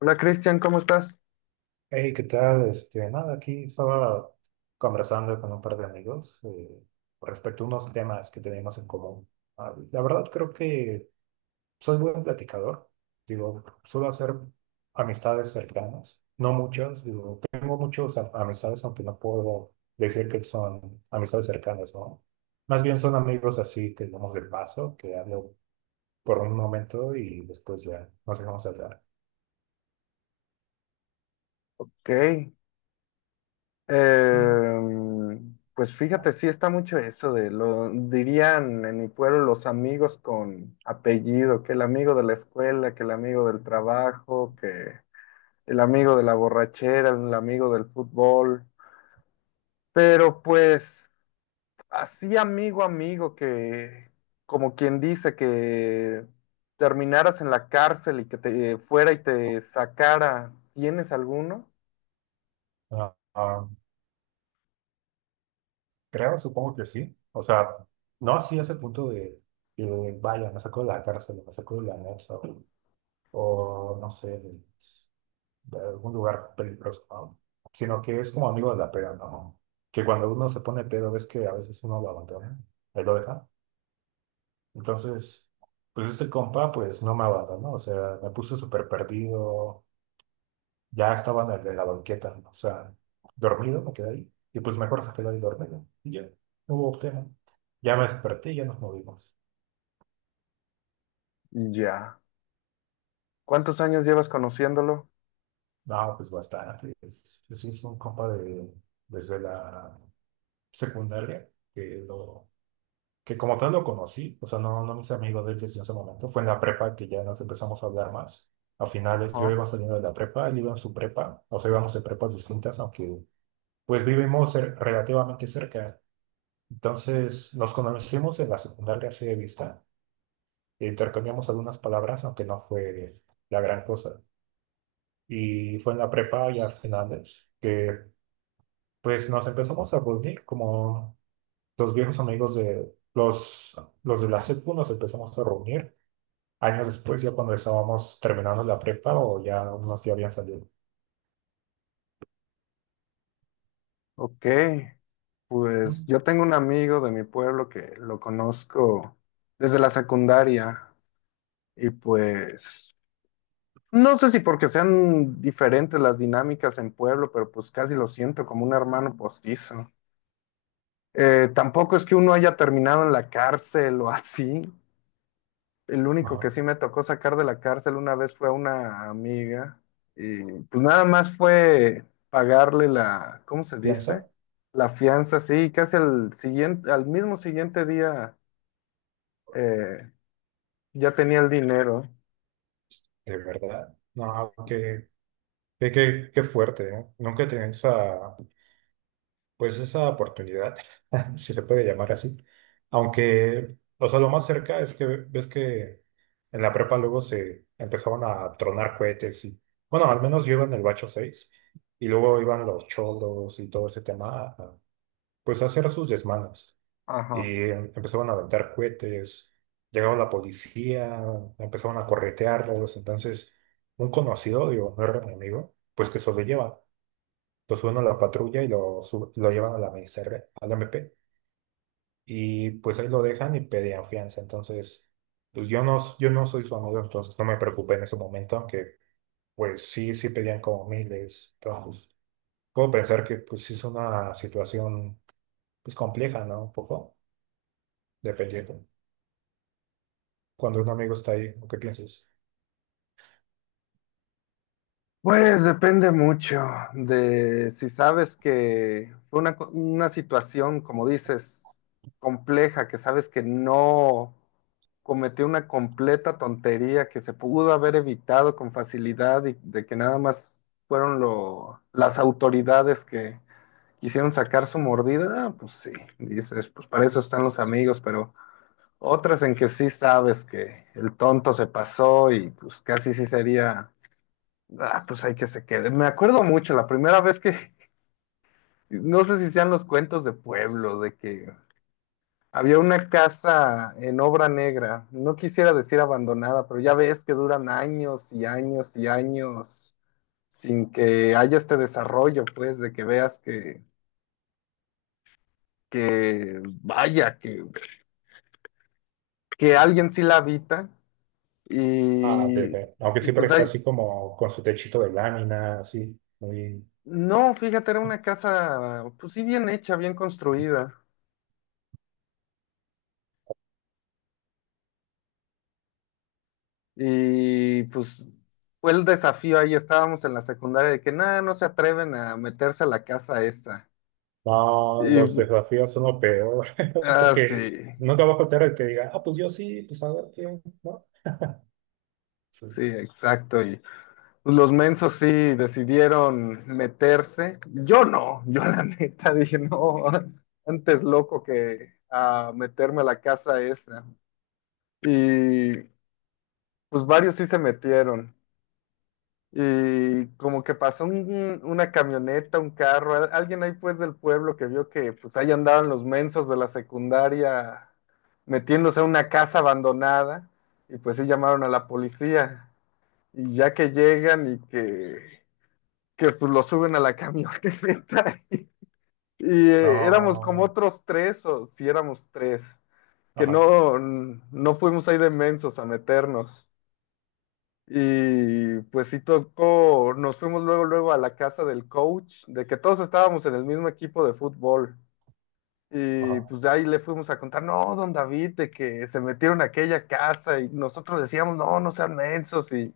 Hola Cristian, ¿cómo estás? Hey, ¿qué tal? Este, nada, aquí estaba conversando con un par de amigos respecto a unos temas que tenemos en común. Ah, la verdad creo que soy buen platicador, digo, suelo hacer amistades cercanas, no muchas, digo, tengo muchas amistades, aunque no puedo decir que son amistades cercanas, ¿no? Más bien son amigos así que vamos de paso, que hablo por un momento y después ya nos dejamos hablar. Ok. Sí. Pues fíjate, sí está mucho eso de lo dirían en mi pueblo los amigos con apellido, que el amigo de la escuela, que el amigo del trabajo, que el amigo de la borrachera, el amigo del fútbol. Pero pues así amigo, amigo, que como quien dice que terminaras en la cárcel y que te fuera y te sacara, ¿tienes alguno? Ah, ah, Creo, supongo que sí. O sea, no así a ese punto de que vaya, me sacó de la cárcel, me sacó de la NASA o, no sé, de algún lugar peligroso, ¿no? Sino que es como amigo de la pera, ¿no? Que cuando uno se pone pedo, ves que a veces uno lo abandona, él lo deja. Entonces, pues este compa, pues no me abandonó, o sea, me puso súper perdido, ya estaba en la banqueta, ¿no? O sea, dormido me quedé ahí. Y pues mejor se quedó ahí dormido. Y ya, no hubo tema. Ya me desperté y ya nos movimos. Ya. ¿Cuántos años llevas conociéndolo? No, pues bastante. Es un compa de, desde la secundaria, que, lo, que como tal lo conocí, o sea, no, no mis amigos de él desde ese momento. Fue en la prepa que ya nos empezamos a hablar más. A finales yo Ajá. iba saliendo de la prepa, él iba en su prepa, o sea, íbamos en prepas distintas, aunque pues vivimos relativamente cerca. Entonces, nos conocimos en la secundaria así de vista, e intercambiamos algunas palabras, aunque no fue la gran cosa. Y fue en la prepa ya finales que pues nos empezamos a reunir como los viejos amigos de los de la secu, nos empezamos a reunir años después, ya cuando estábamos terminando la prepa o ya unos ya habían salido. Ok, pues Mm. yo tengo un amigo de mi pueblo que lo conozco desde la secundaria y pues no sé si porque sean diferentes las dinámicas en pueblo, pero pues casi lo siento como un hermano postizo. Tampoco es que uno haya terminado en la cárcel o así. El único que Ajá. sí me tocó sacar de la cárcel una vez fue a una amiga y pues nada más fue pagarle la, ¿cómo se dice? Piensa, La fianza, sí, y casi al siguiente, al mismo siguiente día eh, ya tenía el dinero. de verdad. No, qué fuerte, ¿eh? Nunca tenía esa, pues esa oportunidad, si se puede llamar así. Aunque, o sea, lo más cerca es que ves que en la prepa luego se empezaban a tronar cohetes y, bueno, al menos yo iba en el bacho 6 y luego iban los cholos y todo ese tema, a pues, hacer sus desmanes. Ajá. Y empezaban a aventar cohetes, llegaba la policía, empezaban a corretearlos. Entonces, un conocido, digo, no era mi amigo, pues que sobrelleva. Lo suben a la patrulla y lo llevan a la MSR, al MP. Y pues ahí lo dejan y pedían fianza. Entonces, pues yo no soy su amigo, entonces no me preocupé en ese momento, aunque pues sí, sí pedían como miles. Entonces, puedo pensar que pues sí es una situación pues compleja, ¿no? Un poco, dependiendo. Cuando un amigo está ahí, ¿qué piensas? Pues depende mucho de si sabes que fue una, una situación, como dices, compleja, que sabes que no cometió una completa tontería que se pudo haber evitado con facilidad y de que nada más fueron lo, las autoridades que quisieron sacar su mordida. Ah, pues sí, dices, pues para eso están los amigos, pero otras en que sí sabes que el tonto se pasó y pues casi sí sería: ah, pues hay que se quede. Me acuerdo mucho la primera vez que, no sé si sean los cuentos de pueblo, de que había una casa en obra negra, no quisiera decir abandonada, pero ya ves que duran años y años y años sin que haya este desarrollo, pues, de que veas que vaya, que alguien sí la habita. Ah, ok, Y, ok. Aunque y siempre pues está hay, así como con su techito de lámina, así, muy. no, fíjate, era una casa, pues sí, bien hecha, bien construida. Y pues fue el desafío ahí, estábamos en la secundaria de que nada, no se atreven a meterse a la casa esa. No, los Y desafíos son lo peor, ah, sí, porque nunca va a faltar el que diga, ah, pues yo sí, pues a ver, ¿qué?, ¿no? Sí. sí, exacto. Y los mensos sí decidieron meterse. Yo no, yo la neta dije, no, antes loco que a meterme a la casa esa. Y pues varios sí se metieron. Y como que pasó una camioneta, un carro, alguien ahí pues del pueblo que vio que pues ahí andaban los mensos de la secundaria metiéndose a una casa abandonada y pues sí llamaron a la policía y ya que llegan y que pues lo suben a la camioneta. Y éramos como No, otros 3 o si éramos 3, que ajá, no, no fuimos ahí de mensos a meternos. Y pues sí tocó, nos fuimos luego, luego a la casa del coach, de que todos estábamos en el mismo equipo de fútbol. Y ajá. pues de ahí le fuimos a contar, no, don David, de que se metieron a aquella casa y nosotros decíamos, no, no sean mensos. Y,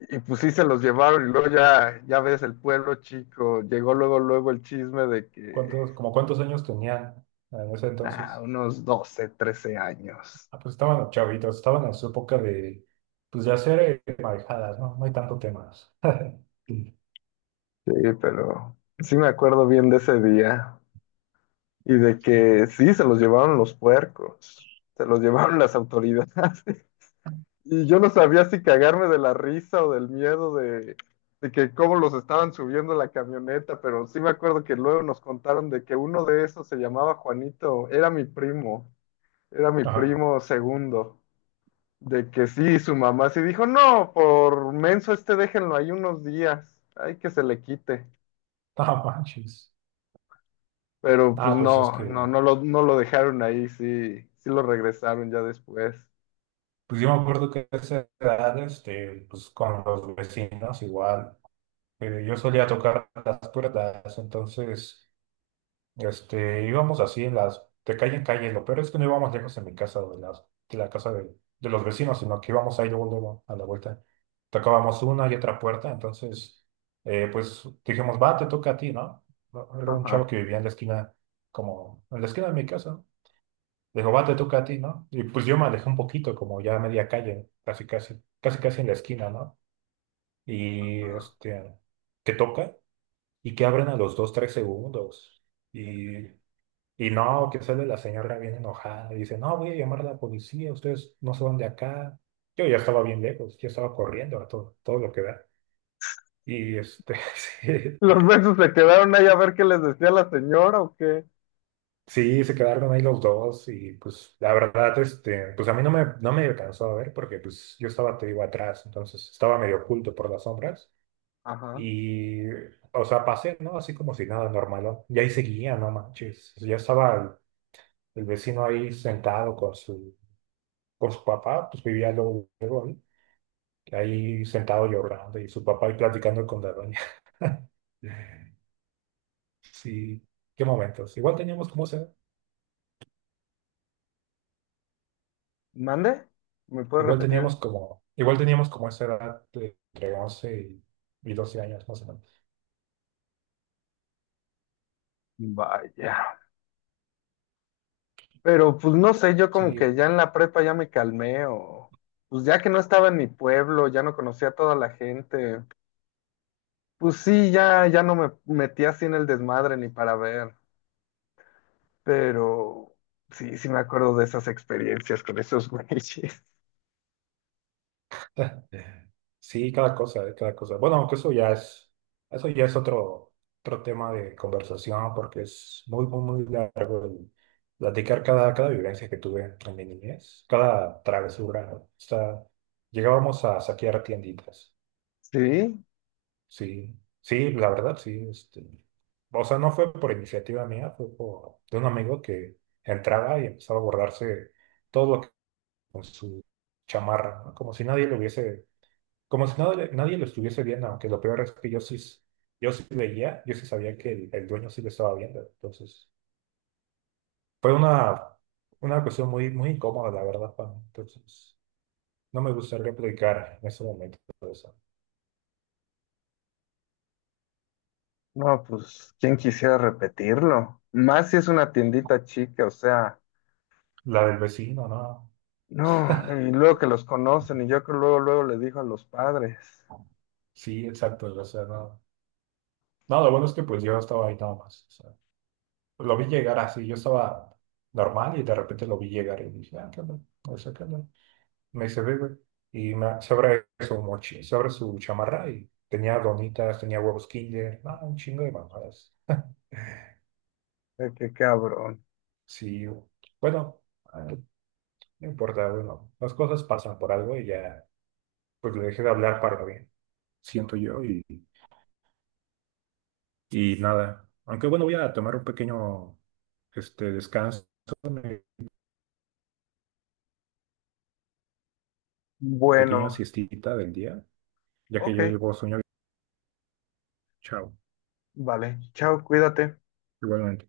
y pues sí se los llevaron y luego ya, ya ves el pueblo chico, llegó luego, luego el chisme de que, ¿Como cuántos años tenían en ese ah, entonces? unos 12 13 años. Ah, pues estaban chavitos, estaban en su época de, pues de hacer marejadas, ¿no? No hay tanto temas. Sí, pero sí me acuerdo bien de ese día. Y de que sí, se los llevaron los puercos, se los llevaron las autoridades. Y yo no sabía si cagarme de la risa o del miedo de que cómo los estaban subiendo a la camioneta, pero sí me acuerdo que luego nos contaron de que uno de esos se llamaba Juanito, era mi Ajá, primo segundo, de que sí, su mamá sí dijo, no, por menso este déjenlo ahí unos días, ay, que se le quite. ah, manches. Pero pues Ah, pues es no, que, no, no lo, no lo dejaron ahí, sí, sí lo regresaron ya después. pues yo me acuerdo que a esa edad, este, pues con los vecinos igual. Yo solía tocar las puertas, entonces este, íbamos así de calle en calle. Lo peor es que no íbamos lejos de mi casa o de la casa de los vecinos, sino que íbamos ahí luego, luego a la vuelta. Tocábamos una y otra puerta, entonces pues dijimos, va, te toca a ti, ¿no? No. Era un chavo Ajá, que vivía en la esquina, como en la esquina de mi casa. Dijo, va, te toca a ti, ¿no? Y pues yo me alejé un poquito, como ya a media calle, casi, casi, casi, casi en la esquina, ¿no? Y ajá. este, que toca y que abren a los dos, tres segundos. Y, y O no, sea, que sale la señora bien enojada, y dice, no, voy a llamar a la policía, ustedes no se van de acá. Yo ya estaba bien lejos, yo estaba corriendo a todo, todo lo que da. Y este, sí, ¿los besos se quedaron ahí a ver qué les decía la señora o qué? sí, se quedaron ahí los dos y pues la verdad, este, pues a mí no me alcanzó a ver porque pues yo estaba, te digo, atrás, entonces estaba medio oculto por las sombras Ajá. y, o sea, pasé, ¿no? Así como si nada normal, ¿no? Y ahí seguía, no manches, ya estaba el vecino ahí sentado con su papá, pues vivía luego, luego ahí, sentado llorando y su papá ahí platicando con la doña. Sí, qué momentos. Igual teníamos como esa edad, ¿Mande? ¿Me puedes repetir? Igual teníamos como esa edad de entre 11 y 12 años más o menos. Vaya. Pero pues no sé, yo Sí. como que ya en la prepa ya me calmé o pues ya que no estaba en mi pueblo, ya no conocía a toda la gente. Pues sí, ya, ya no me metí así en el desmadre ni para ver. Pero sí, sí me acuerdo de esas experiencias con esos güeyes. Eh, Sí, cada cosa, cada cosa. Bueno, aunque eso ya es otro tema de conversación porque es muy, muy, muy largo el platicar cada vivencia que tuve en mi niñez, cada travesura. O sea, llegábamos a saquear tienditas. Sí, Sí, sí, la verdad, sí. Este, o sea, no fue por iniciativa mía, fue de un amigo que entraba y empezaba a borrarse todo lo que con su chamarra, ¿no? Como si nadie lo estuviese viendo, aunque lo peor es que yo sí, yo sí veía, yo sí sabía que el dueño sí lo estaba viendo. Entonces, fue una cuestión muy, muy incómoda, la verdad, para mí. Entonces, no me gustaría platicar en ese momento eso. no, pues, ¿quién quisiera repetirlo? Más si es una tiendita chica, o sea, La del vecino, ¿no? no, y luego que los conocen, y yo creo luego, luego le dijo a los padres. Sí, exacto. O sea, no. No, lo bueno es que pues yo estaba ahí nada más. O sea, lo vi llegar así, yo estaba normal y de repente lo vi llegar y dije, ah, qué onda, o sea, qué onda. Me dice, ve, güey. Y me, sobre eso, sobre su chamarra y tenía donitas, tenía huevos Kinder, no, un chingo de mamadas. Qué cabrón. Sí, bueno, eh, no importa, bueno, las cosas pasan por algo y ya, pues le dejé de hablar para lo bien, siento yo, y nada. Aunque bueno, voy a tomar un pequeño este, descanso, una pequeña Bueno, siestita del día, ya que ok, yo llevo sueño. Chao, vale, chao, cuídate. igualmente.